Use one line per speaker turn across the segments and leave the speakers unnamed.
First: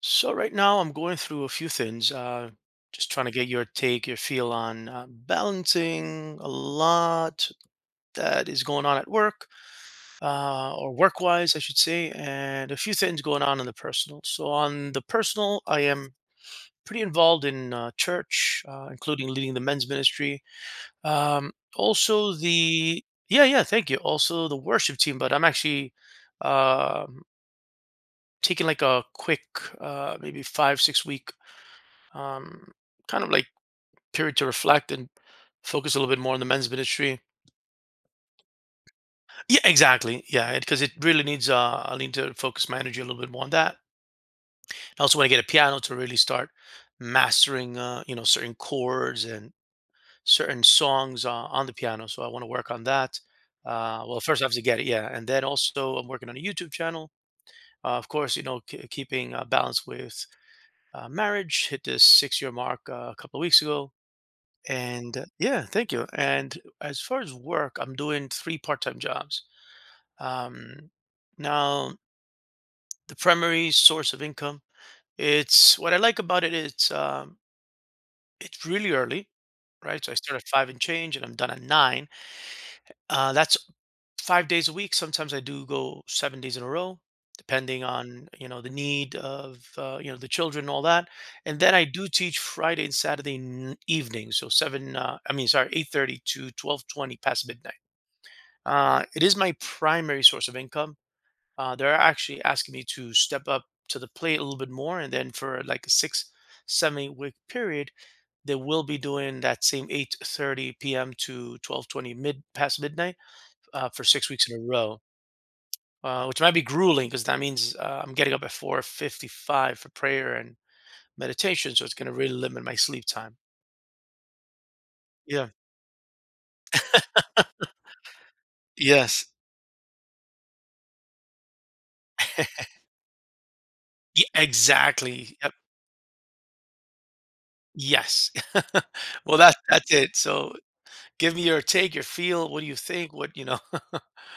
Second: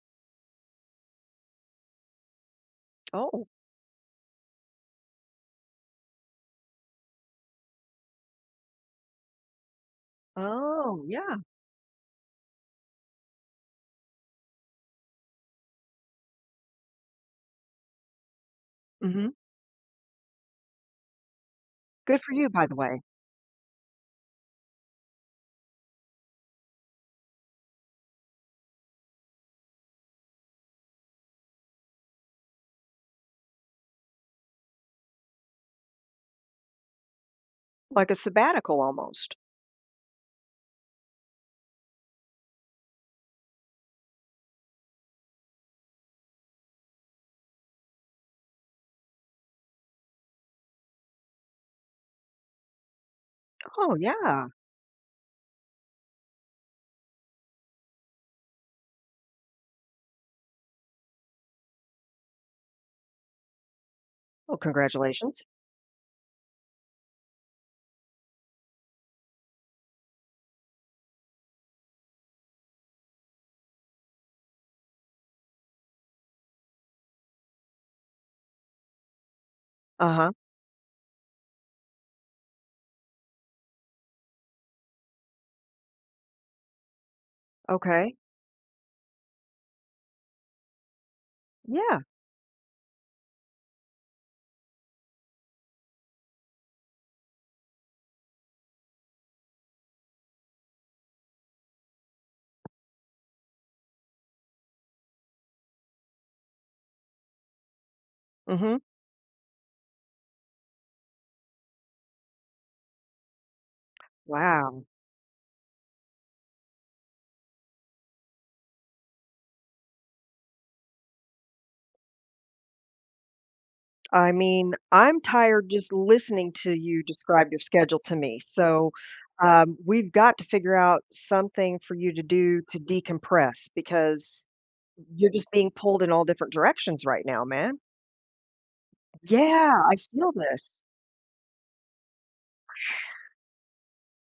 So right now I'm going through a few things. Just trying to
Oh,
get your take, your feel on balancing a lot that is going on at work, or
oh, yeah,
work-wise, I should say, and a few things going on in the personal. So on the personal, I am pretty involved in church,
mhm.
including leading the men's ministry.
Good
Also
for you, by the way.
the yeah, yeah, thank you. Also the worship team, but I'm actually um taking like a quick, maybe five, 6 week um, kind of like period to reflect and focus a little bit more on the men's ministry.
Like a sabbatical almost.
Yeah, exactly. Yeah, because it really needs. I need to focus my energy a little bit more on that. I also want to get a piano to really start mastering, you know, certain chords and certain songs on the piano. So I want to work on that.
Oh,
Well, first I
yeah.
have to get it, yeah, and then also I'm working on a YouTube channel. Of course, you know, keeping balance with marriage. Hit this six-year mark a couple of weeks ago.
Oh,
And
congratulations.
yeah, thank you. And as far as work, I'm doing three part-time jobs. Um, now, the primary source of income, it's what I like about it. It's really early, right? So I
Uh-huh,
start at five and change, and I'm done at nine. That's 5 days a week. Sometimes I do go 7 days in a row, depending
okay.
on the need of the children and all that. And then I
Yeah,
do teach Friday and Saturday evenings, so seven. I mean, sorry, 8:30 to 12:20 past midnight. It is my primary source of income. They're actually asking me to step up to the plate a little bit more, and then for like a six, seven, 8 week period, they
mhm.
will be doing that same 8:30 p.m. to 12:20 mid past midnight for 6 weeks in a
Wow.
row, which might be grueling because that means I'm getting up at 4:55 for prayer and meditation, so it's going to really limit my sleep time.
I mean, I'm
Yeah.
tired just listening to you describe your schedule to me, so,
Yes.
we've got to figure out something for you to do to decompress because you're
Exactly.
just
Yep.
being pulled in all different directions right now, man.
Yes. Well, that's
Yeah,
that's
I
it.
feel
So
this.
give me your take, your feel. What do you think? What,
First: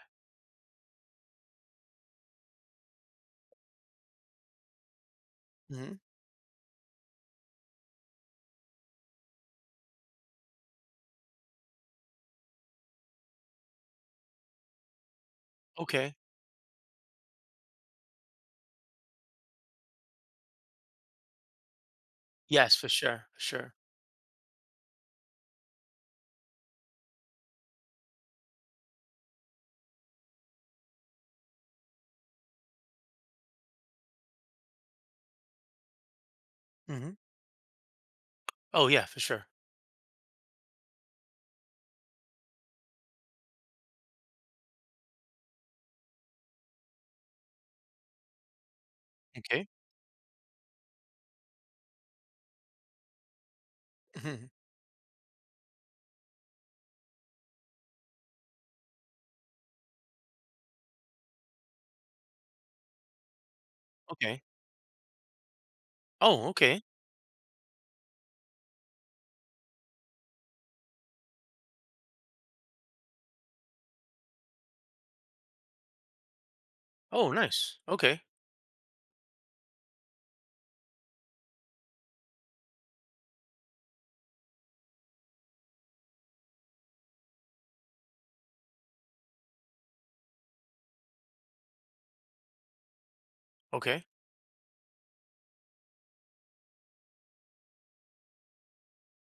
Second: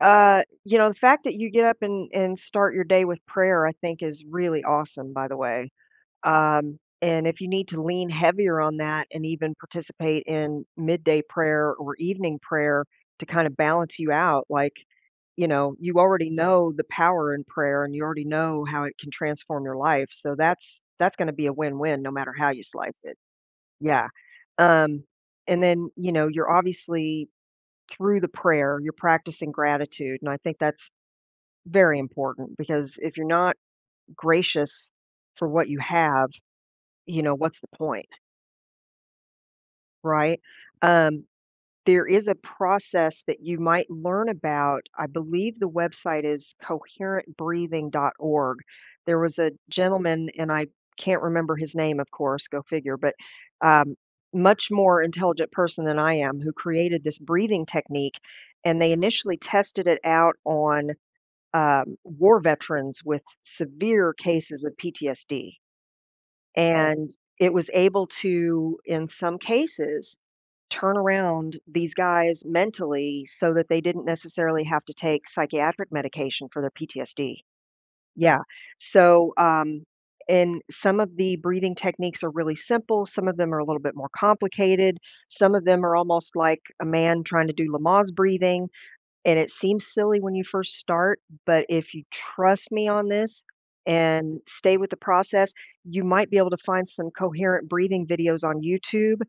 You know, the fact that you get up and start your day with prayer, I think is really awesome, by the way.
Hmm.
And if you need to lean heavier on that and even participate in midday prayer or evening prayer to kind of balance you out, like, you know, you
Okay.
already know the power in prayer and you already know how it can transform your life. So that's going to be a win-win no matter how you
Yes, for
slice it.
sure. For sure.
Yeah. Um, and then, you know, you're obviously through the prayer, you're practicing gratitude. And I think that's very important because if you're not gracious for what you have,
Hmm.
you know, what's the point,
Oh, yeah, for sure.
right? Um, there is a process that you might learn about. I believe the website is coherentbreathing.org. There was a
Okay.
gentleman, and I can't remember his name, of course, go figure, but um,
Hmm.
much more intelligent person than I am who created this breathing technique. And they initially tested it out on war veterans with severe
Okay.
cases of PTSD.
Oh,
Wow.
okay.
And it was able to, in some cases, turn around these guys mentally so that they didn't necessarily have to take psychiatric medication for their
Oh,
PTSD.
nice. Okay.
Yeah. So, and some of the breathing techniques are really simple. Some of them are a little bit more complicated. Some of them are almost like a man trying to do Lamaze breathing. And it seems silly when you first start, but if you trust me on this
Okay.
and stay with the process, you might be able to find some coherent breathing videos on YouTube.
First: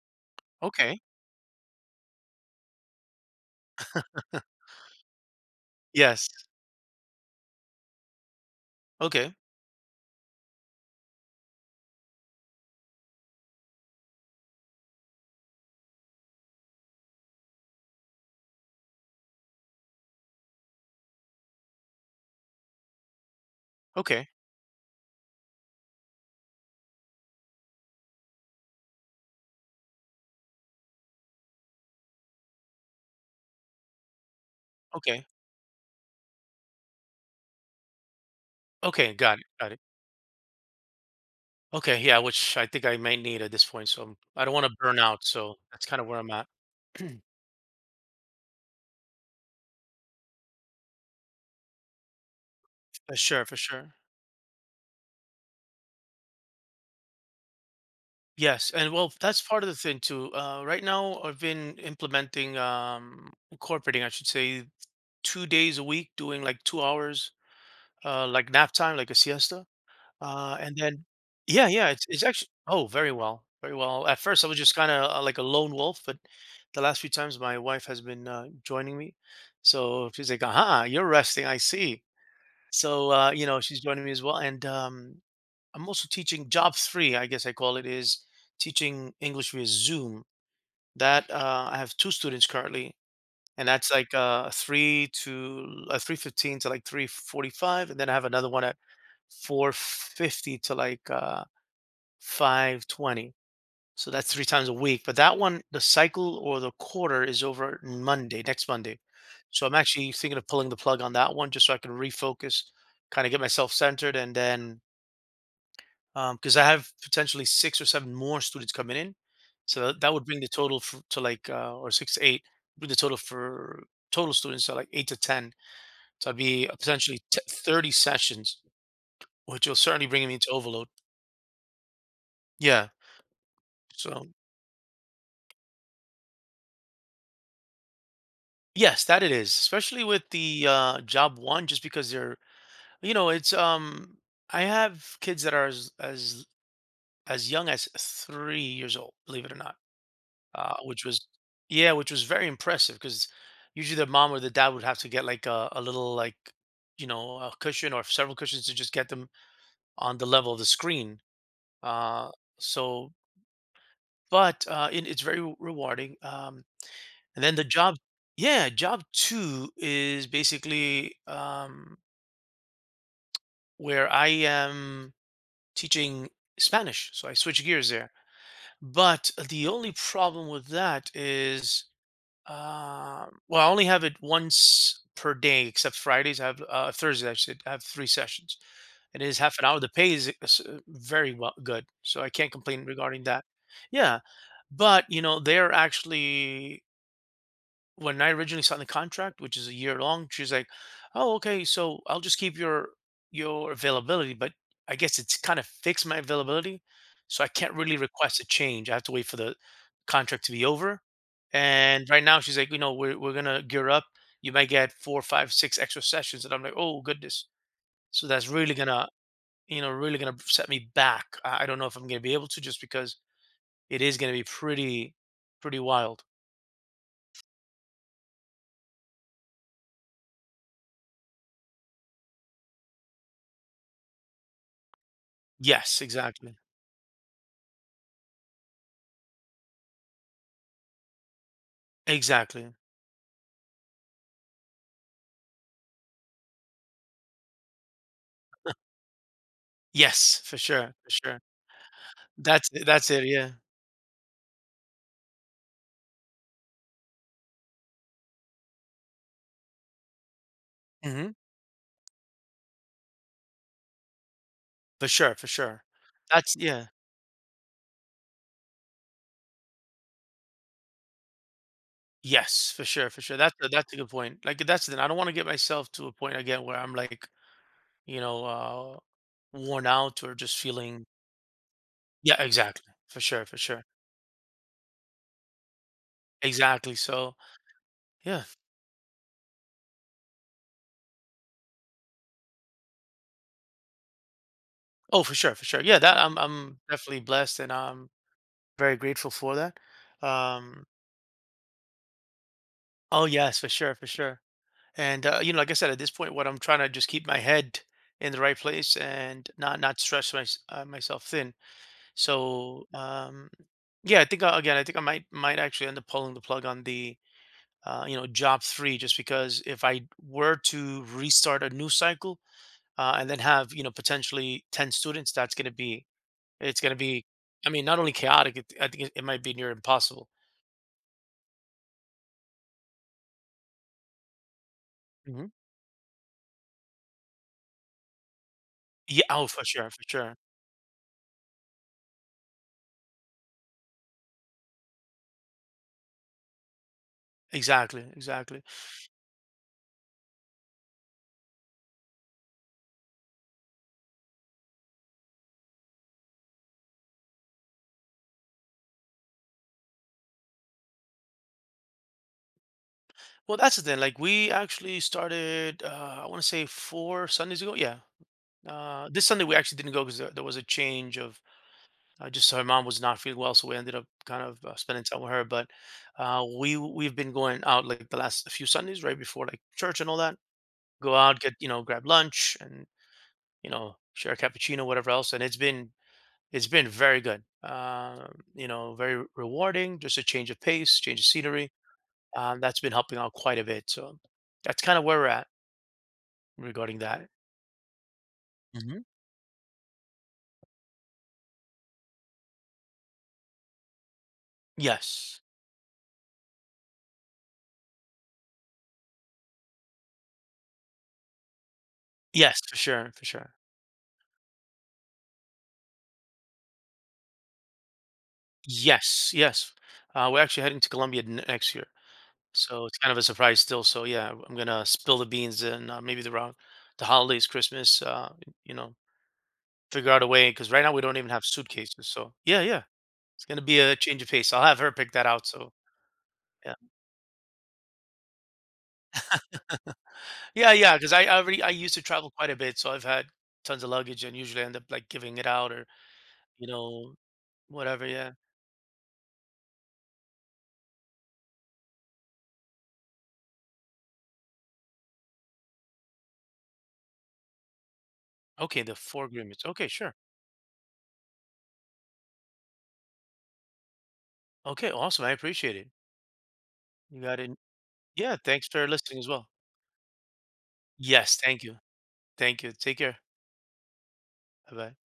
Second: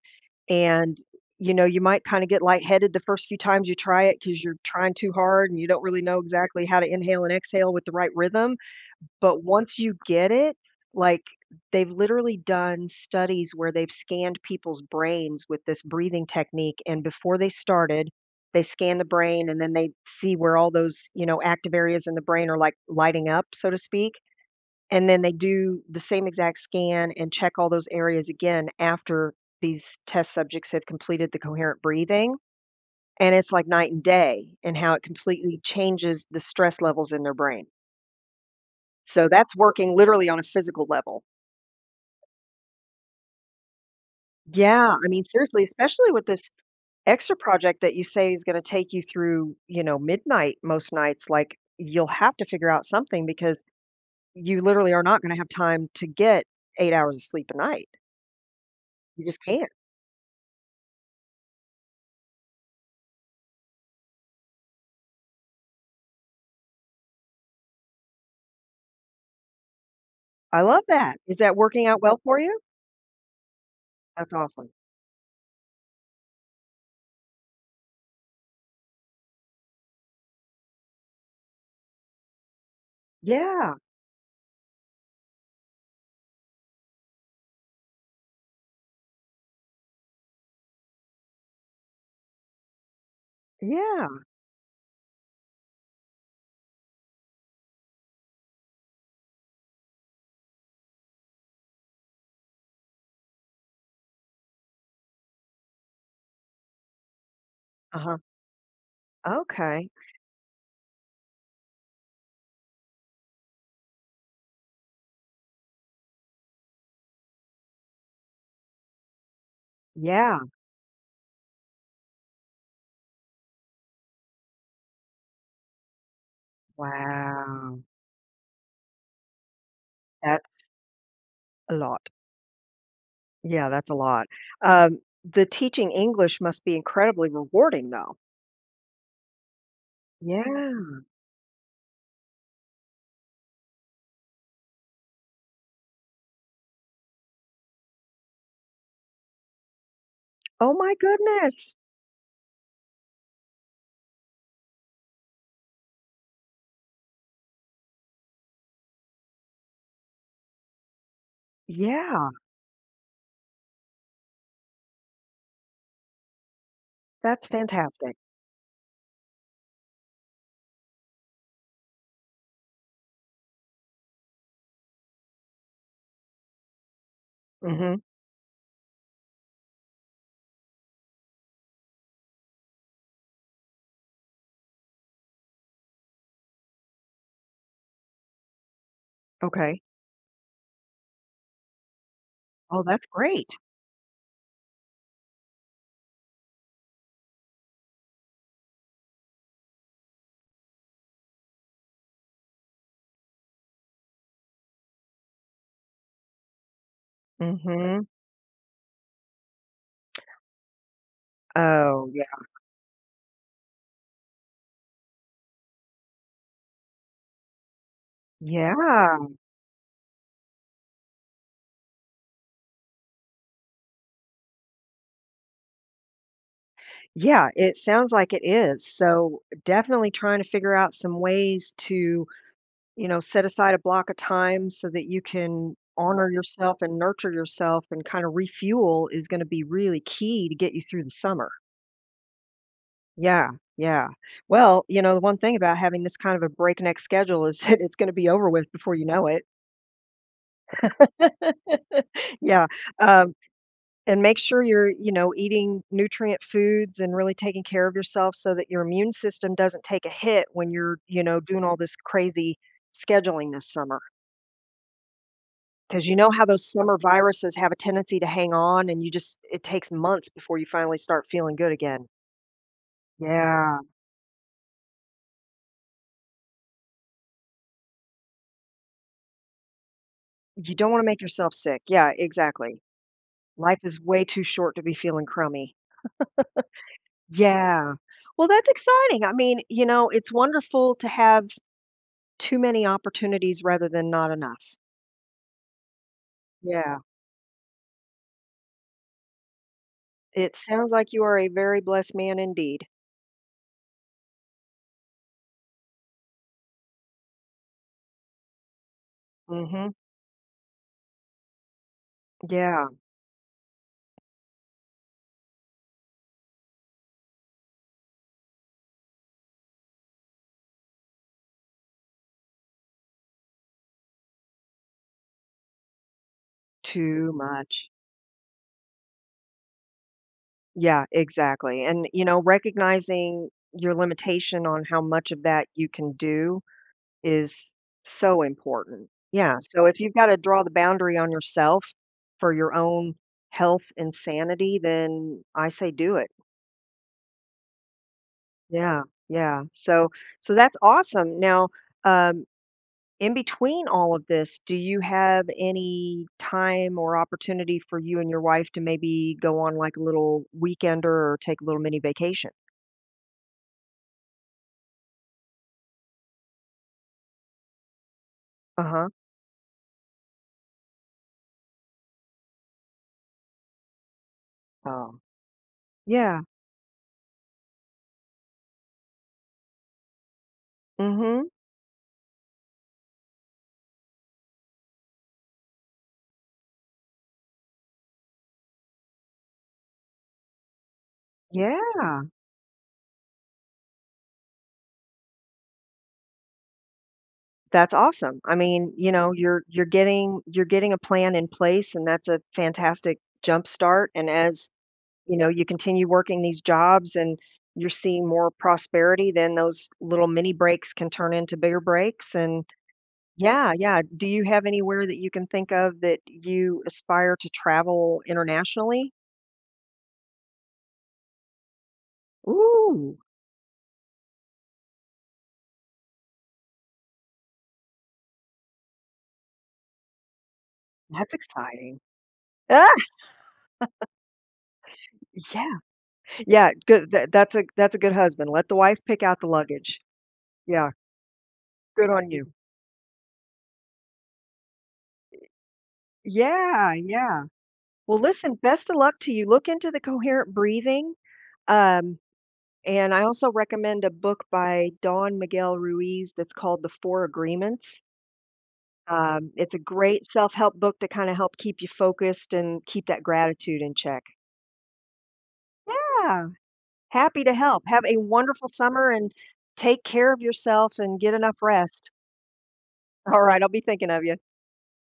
And,
Okay.
you know, you might kind of get lightheaded the first few times you try it because you're trying too hard and you don't really know
Yes.
exactly how to inhale and exhale with the right rhythm.
Okay.
But once you get it, like, they've literally done studies where they've scanned people's brains with this breathing technique, and before they started, they scan the brain and then they see where all those, you know, active areas in the brain are, like, lighting up, so to speak,
Okay.
and then they do the same exact scan and check all those areas again after these test subjects had completed the coherent breathing, and it's like night and day in how it
Okay.
completely changes the stress levels in their brain.
Okay.
So
Got it.
that's
Got it.
working literally on a physical level.
Okay. Yeah. Which I think I might need at this point. I don't want to
Yeah,
burn
I mean,
out. So
seriously,
that's kind of
especially
where
with
I'm
this
at.
extra project that you say is gonna take you through, you know, midnight most nights, like, you'll have to figure out
For
something
sure. For
because
sure.
you literally are not gonna have time to get 8 hours of sleep a night.
Yes, and well,
You just
that's part of
can't.
the thing too. Right now, I've been implementing, incorporating, I should say, 2 days a week, doing like 2 hours, like nap time, like a siesta. Uh,
I
and
love
then,
that. Is that
yeah,
working
yeah,
out
it's,
well
it's
for
actually,
you?
oh, very well, very well. At
That's
first, I was
awesome.
just kind of like a lone wolf, but the last few times, my wife has been joining me. So she's like, aha, you're resting. I see. So,
Yeah,
she's joining me as well. And I'm also teaching job three, I guess I call it, is teaching English via Zoom. That I have two students currently, and that's like
yeah.
three to 3:15 to like 3:45, and then I have another one at 4:50 to like 5:20. So that's three times a week. But that one, the cycle or the quarter is over
Uh-huh.
Monday, next Monday. So I'm
Okay.
actually thinking of pulling the plug on that one just so I can refocus, kind of get myself centered, and then because I have potentially six or seven more students coming in. So that would
Yeah.
bring the total for, to like, or six to eight, bring the total for total students to like eight to 10. So I would be potentially
Wow.
30 sessions, which will certainly bring me
That's
to overload.
a lot.
Yeah.
Yeah, that's a lot.
So,
Um, the teaching English must be incredibly rewarding, though.
yes, that it is, especially with
Yeah.
the job one, just because they're, you know, it's, um, I have kids that are as young as 3 years old, believe it or not.
Oh my
Which was
goodness.
Yeah, which was very impressive because usually the mom or the dad would have to get like a little like a cushion or several cushions to just get them on the level of the screen.
Yeah,
Uh, so, but it's very rewarding. And
that's
then the job,
fantastic.
yeah, job two is basically where I am teaching Spanish. So I switch gears
Mhm.
there. But the only problem with that is um, well, I only have it once per day, except Fridays. I have Thursdays. I should have three sessions. It is half an hour.
Okay.
The pay very well good, so I can't
Oh,
complain
that's
regarding that.
great.
Yeah, but you know they're actually when I originally signed the contract, which is a year long, she's like, "Oh, okay, so I'll just keep your availability, but I guess it's kind of fixed my availability, so I can't really
Mhm.
request a change. I have to wait for the contract to be over."
Oh,
And right now,
yeah.
she's like, "You know, we're gonna gear up. You might get four, five, six extra sessions," and I'm like, "Oh goodness!" So that's really gonna,
Yeah.
you know, really gonna set me back. I don't know if I'm gonna be able to, just because it is gonna be pretty, pretty wild.
Yeah, it sounds like it is. So, definitely trying to figure out some ways to, you know, set aside a block of time so that you can
Yes,
honor
exactly,
yourself and nurture yourself and kind of refuel is going to be really key to get you through the summer.
exactly.
Yeah, yeah. Well, you know, the one thing about having this kind of a breakneck schedule is that it's gonna be over with before you know it.
Yes, for sure, for sure.
Yeah,
That's it, that's it,
um,
yeah.
and make sure you're, you know, eating nutrient foods and really taking care of yourself so that your immune system doesn't take a hit when you're, you
Mhm.
know, doing all this crazy scheduling this summer.
For sure, for sure.
Because you know how
That's
those
yeah.
summer viruses have a tendency to hang on and you just it takes months before you finally start feeling good again.
Yes, for sure, for sure.
Yeah.
That's a good point. Like, that's the thing, I don't wanna get myself to a point again where I'm, like, you know, uh, worn out or just
You don't wanna
feeling
make yourself sick. Yeah,
yeah,
exactly.
exactly. For sure, for
Life
sure.
is way too short to be feeling crummy.
Exactly, so
Yeah.
yeah.
Well, that's exciting. I mean, you know, it's wonderful to have too many opportunities rather than not enough.
Oh, for sure, for sure. Yeah, that I'm
Yeah.
definitely blessed, and I'm very grateful for that.
It
Um.
sounds like you are a very blessed man indeed.
Oh, yes, for sure, for sure. And, like I said, at this point, what I'm trying to just keep my head in the right place and not
Hmm.
not stress my, myself thin. So,
Yeah.
yeah, I think again, I think I might actually end up pulling the plug on the you know job three, just because if I were to restart a new cycle and then have potentially 10 students, that's going to be it's going to be,
Too
I mean,
much.
not only chaotic, I think it might be near impossible.
Yeah, exactly. And, you know, recognizing your limitation on how much of
Hmm.
that you can do is so important.
Yeah, oh,
Yeah. So if
for
you've got
sure,
to draw the boundary on yourself for your own health and sanity, then I say do it.
exactly, exactly.
Yeah, yeah. So so that's awesome. Now, um, in between all of this, do you have any time or opportunity for you and your wife to maybe go on like a little weekender or take a little mini vacation?
Well, that's the thing. Like we actually started, I want to say four Sundays ago. Yeah,
Uh-huh.
this Sunday we actually didn't go because there was a change of just her mom was not feeling well, so we ended up kind of spending
Oh.
time with her. But
Yeah.
we we've been going out like the last few Sundays, right before like church and all that. Go out,
Mm-hmm.
get grab lunch, and share a cappuccino, whatever else. And it's been very good. Very rewarding. Just a change of pace, change of scenery.
Yeah.
That's been helping out quite a bit. So that's kind of where we're at regarding that.
That's awesome. I mean,
Hmm.
you know, you're getting a plan in place and that's a fantastic jump start. And as you
Yes.
know, you continue working these jobs and you're seeing more prosperity, then those little mini breaks can turn into bigger breaks.
Yes,
And
for sure, for sure.
yeah, yeah. Do you have anywhere that you can think of that you aspire to travel internationally?
Yes, yes. We're actually heading to Colombia next year, so it's kind
Ooh,
of a surprise still. So yeah, I'm gonna spill the beans and maybe the around the holidays, Christmas. You know, figure out a way because right now we don't even
that's
have
exciting.
suitcases. So yeah, yeah,
Ah,
it's gonna be a change of pace. I'll have her pick that out. So
yeah, yeah.
yeah,
Good. That's a good husband. Let the wife pick out the luggage.
yeah,
Yeah,
yeah. Because I already I used to
good on
travel quite
you.
a bit, so I've had tons of luggage and usually end up like giving it out or you
Yeah,
know
yeah.
whatever.
Well,
Yeah.
listen. Best of luck to you. Look into the coherent breathing. Um, And I also recommend a book by Don Miguel Ruiz that's called The Four Agreements.
Okay, the four agreements.
It's a
Okay, sure.
great self-help book to kind of help keep you focused and keep that gratitude in check.
Okay, awesome. I appreciate it.
Yeah,
You got
happy
it.
to help. Have a
Yeah, thanks
wonderful
for
summer
listening as
and
well.
take care of yourself and get
Yes,
enough
thank you.
rest.
Thank you. Take care.
All right, I'll be thinking of you.
Bye bye.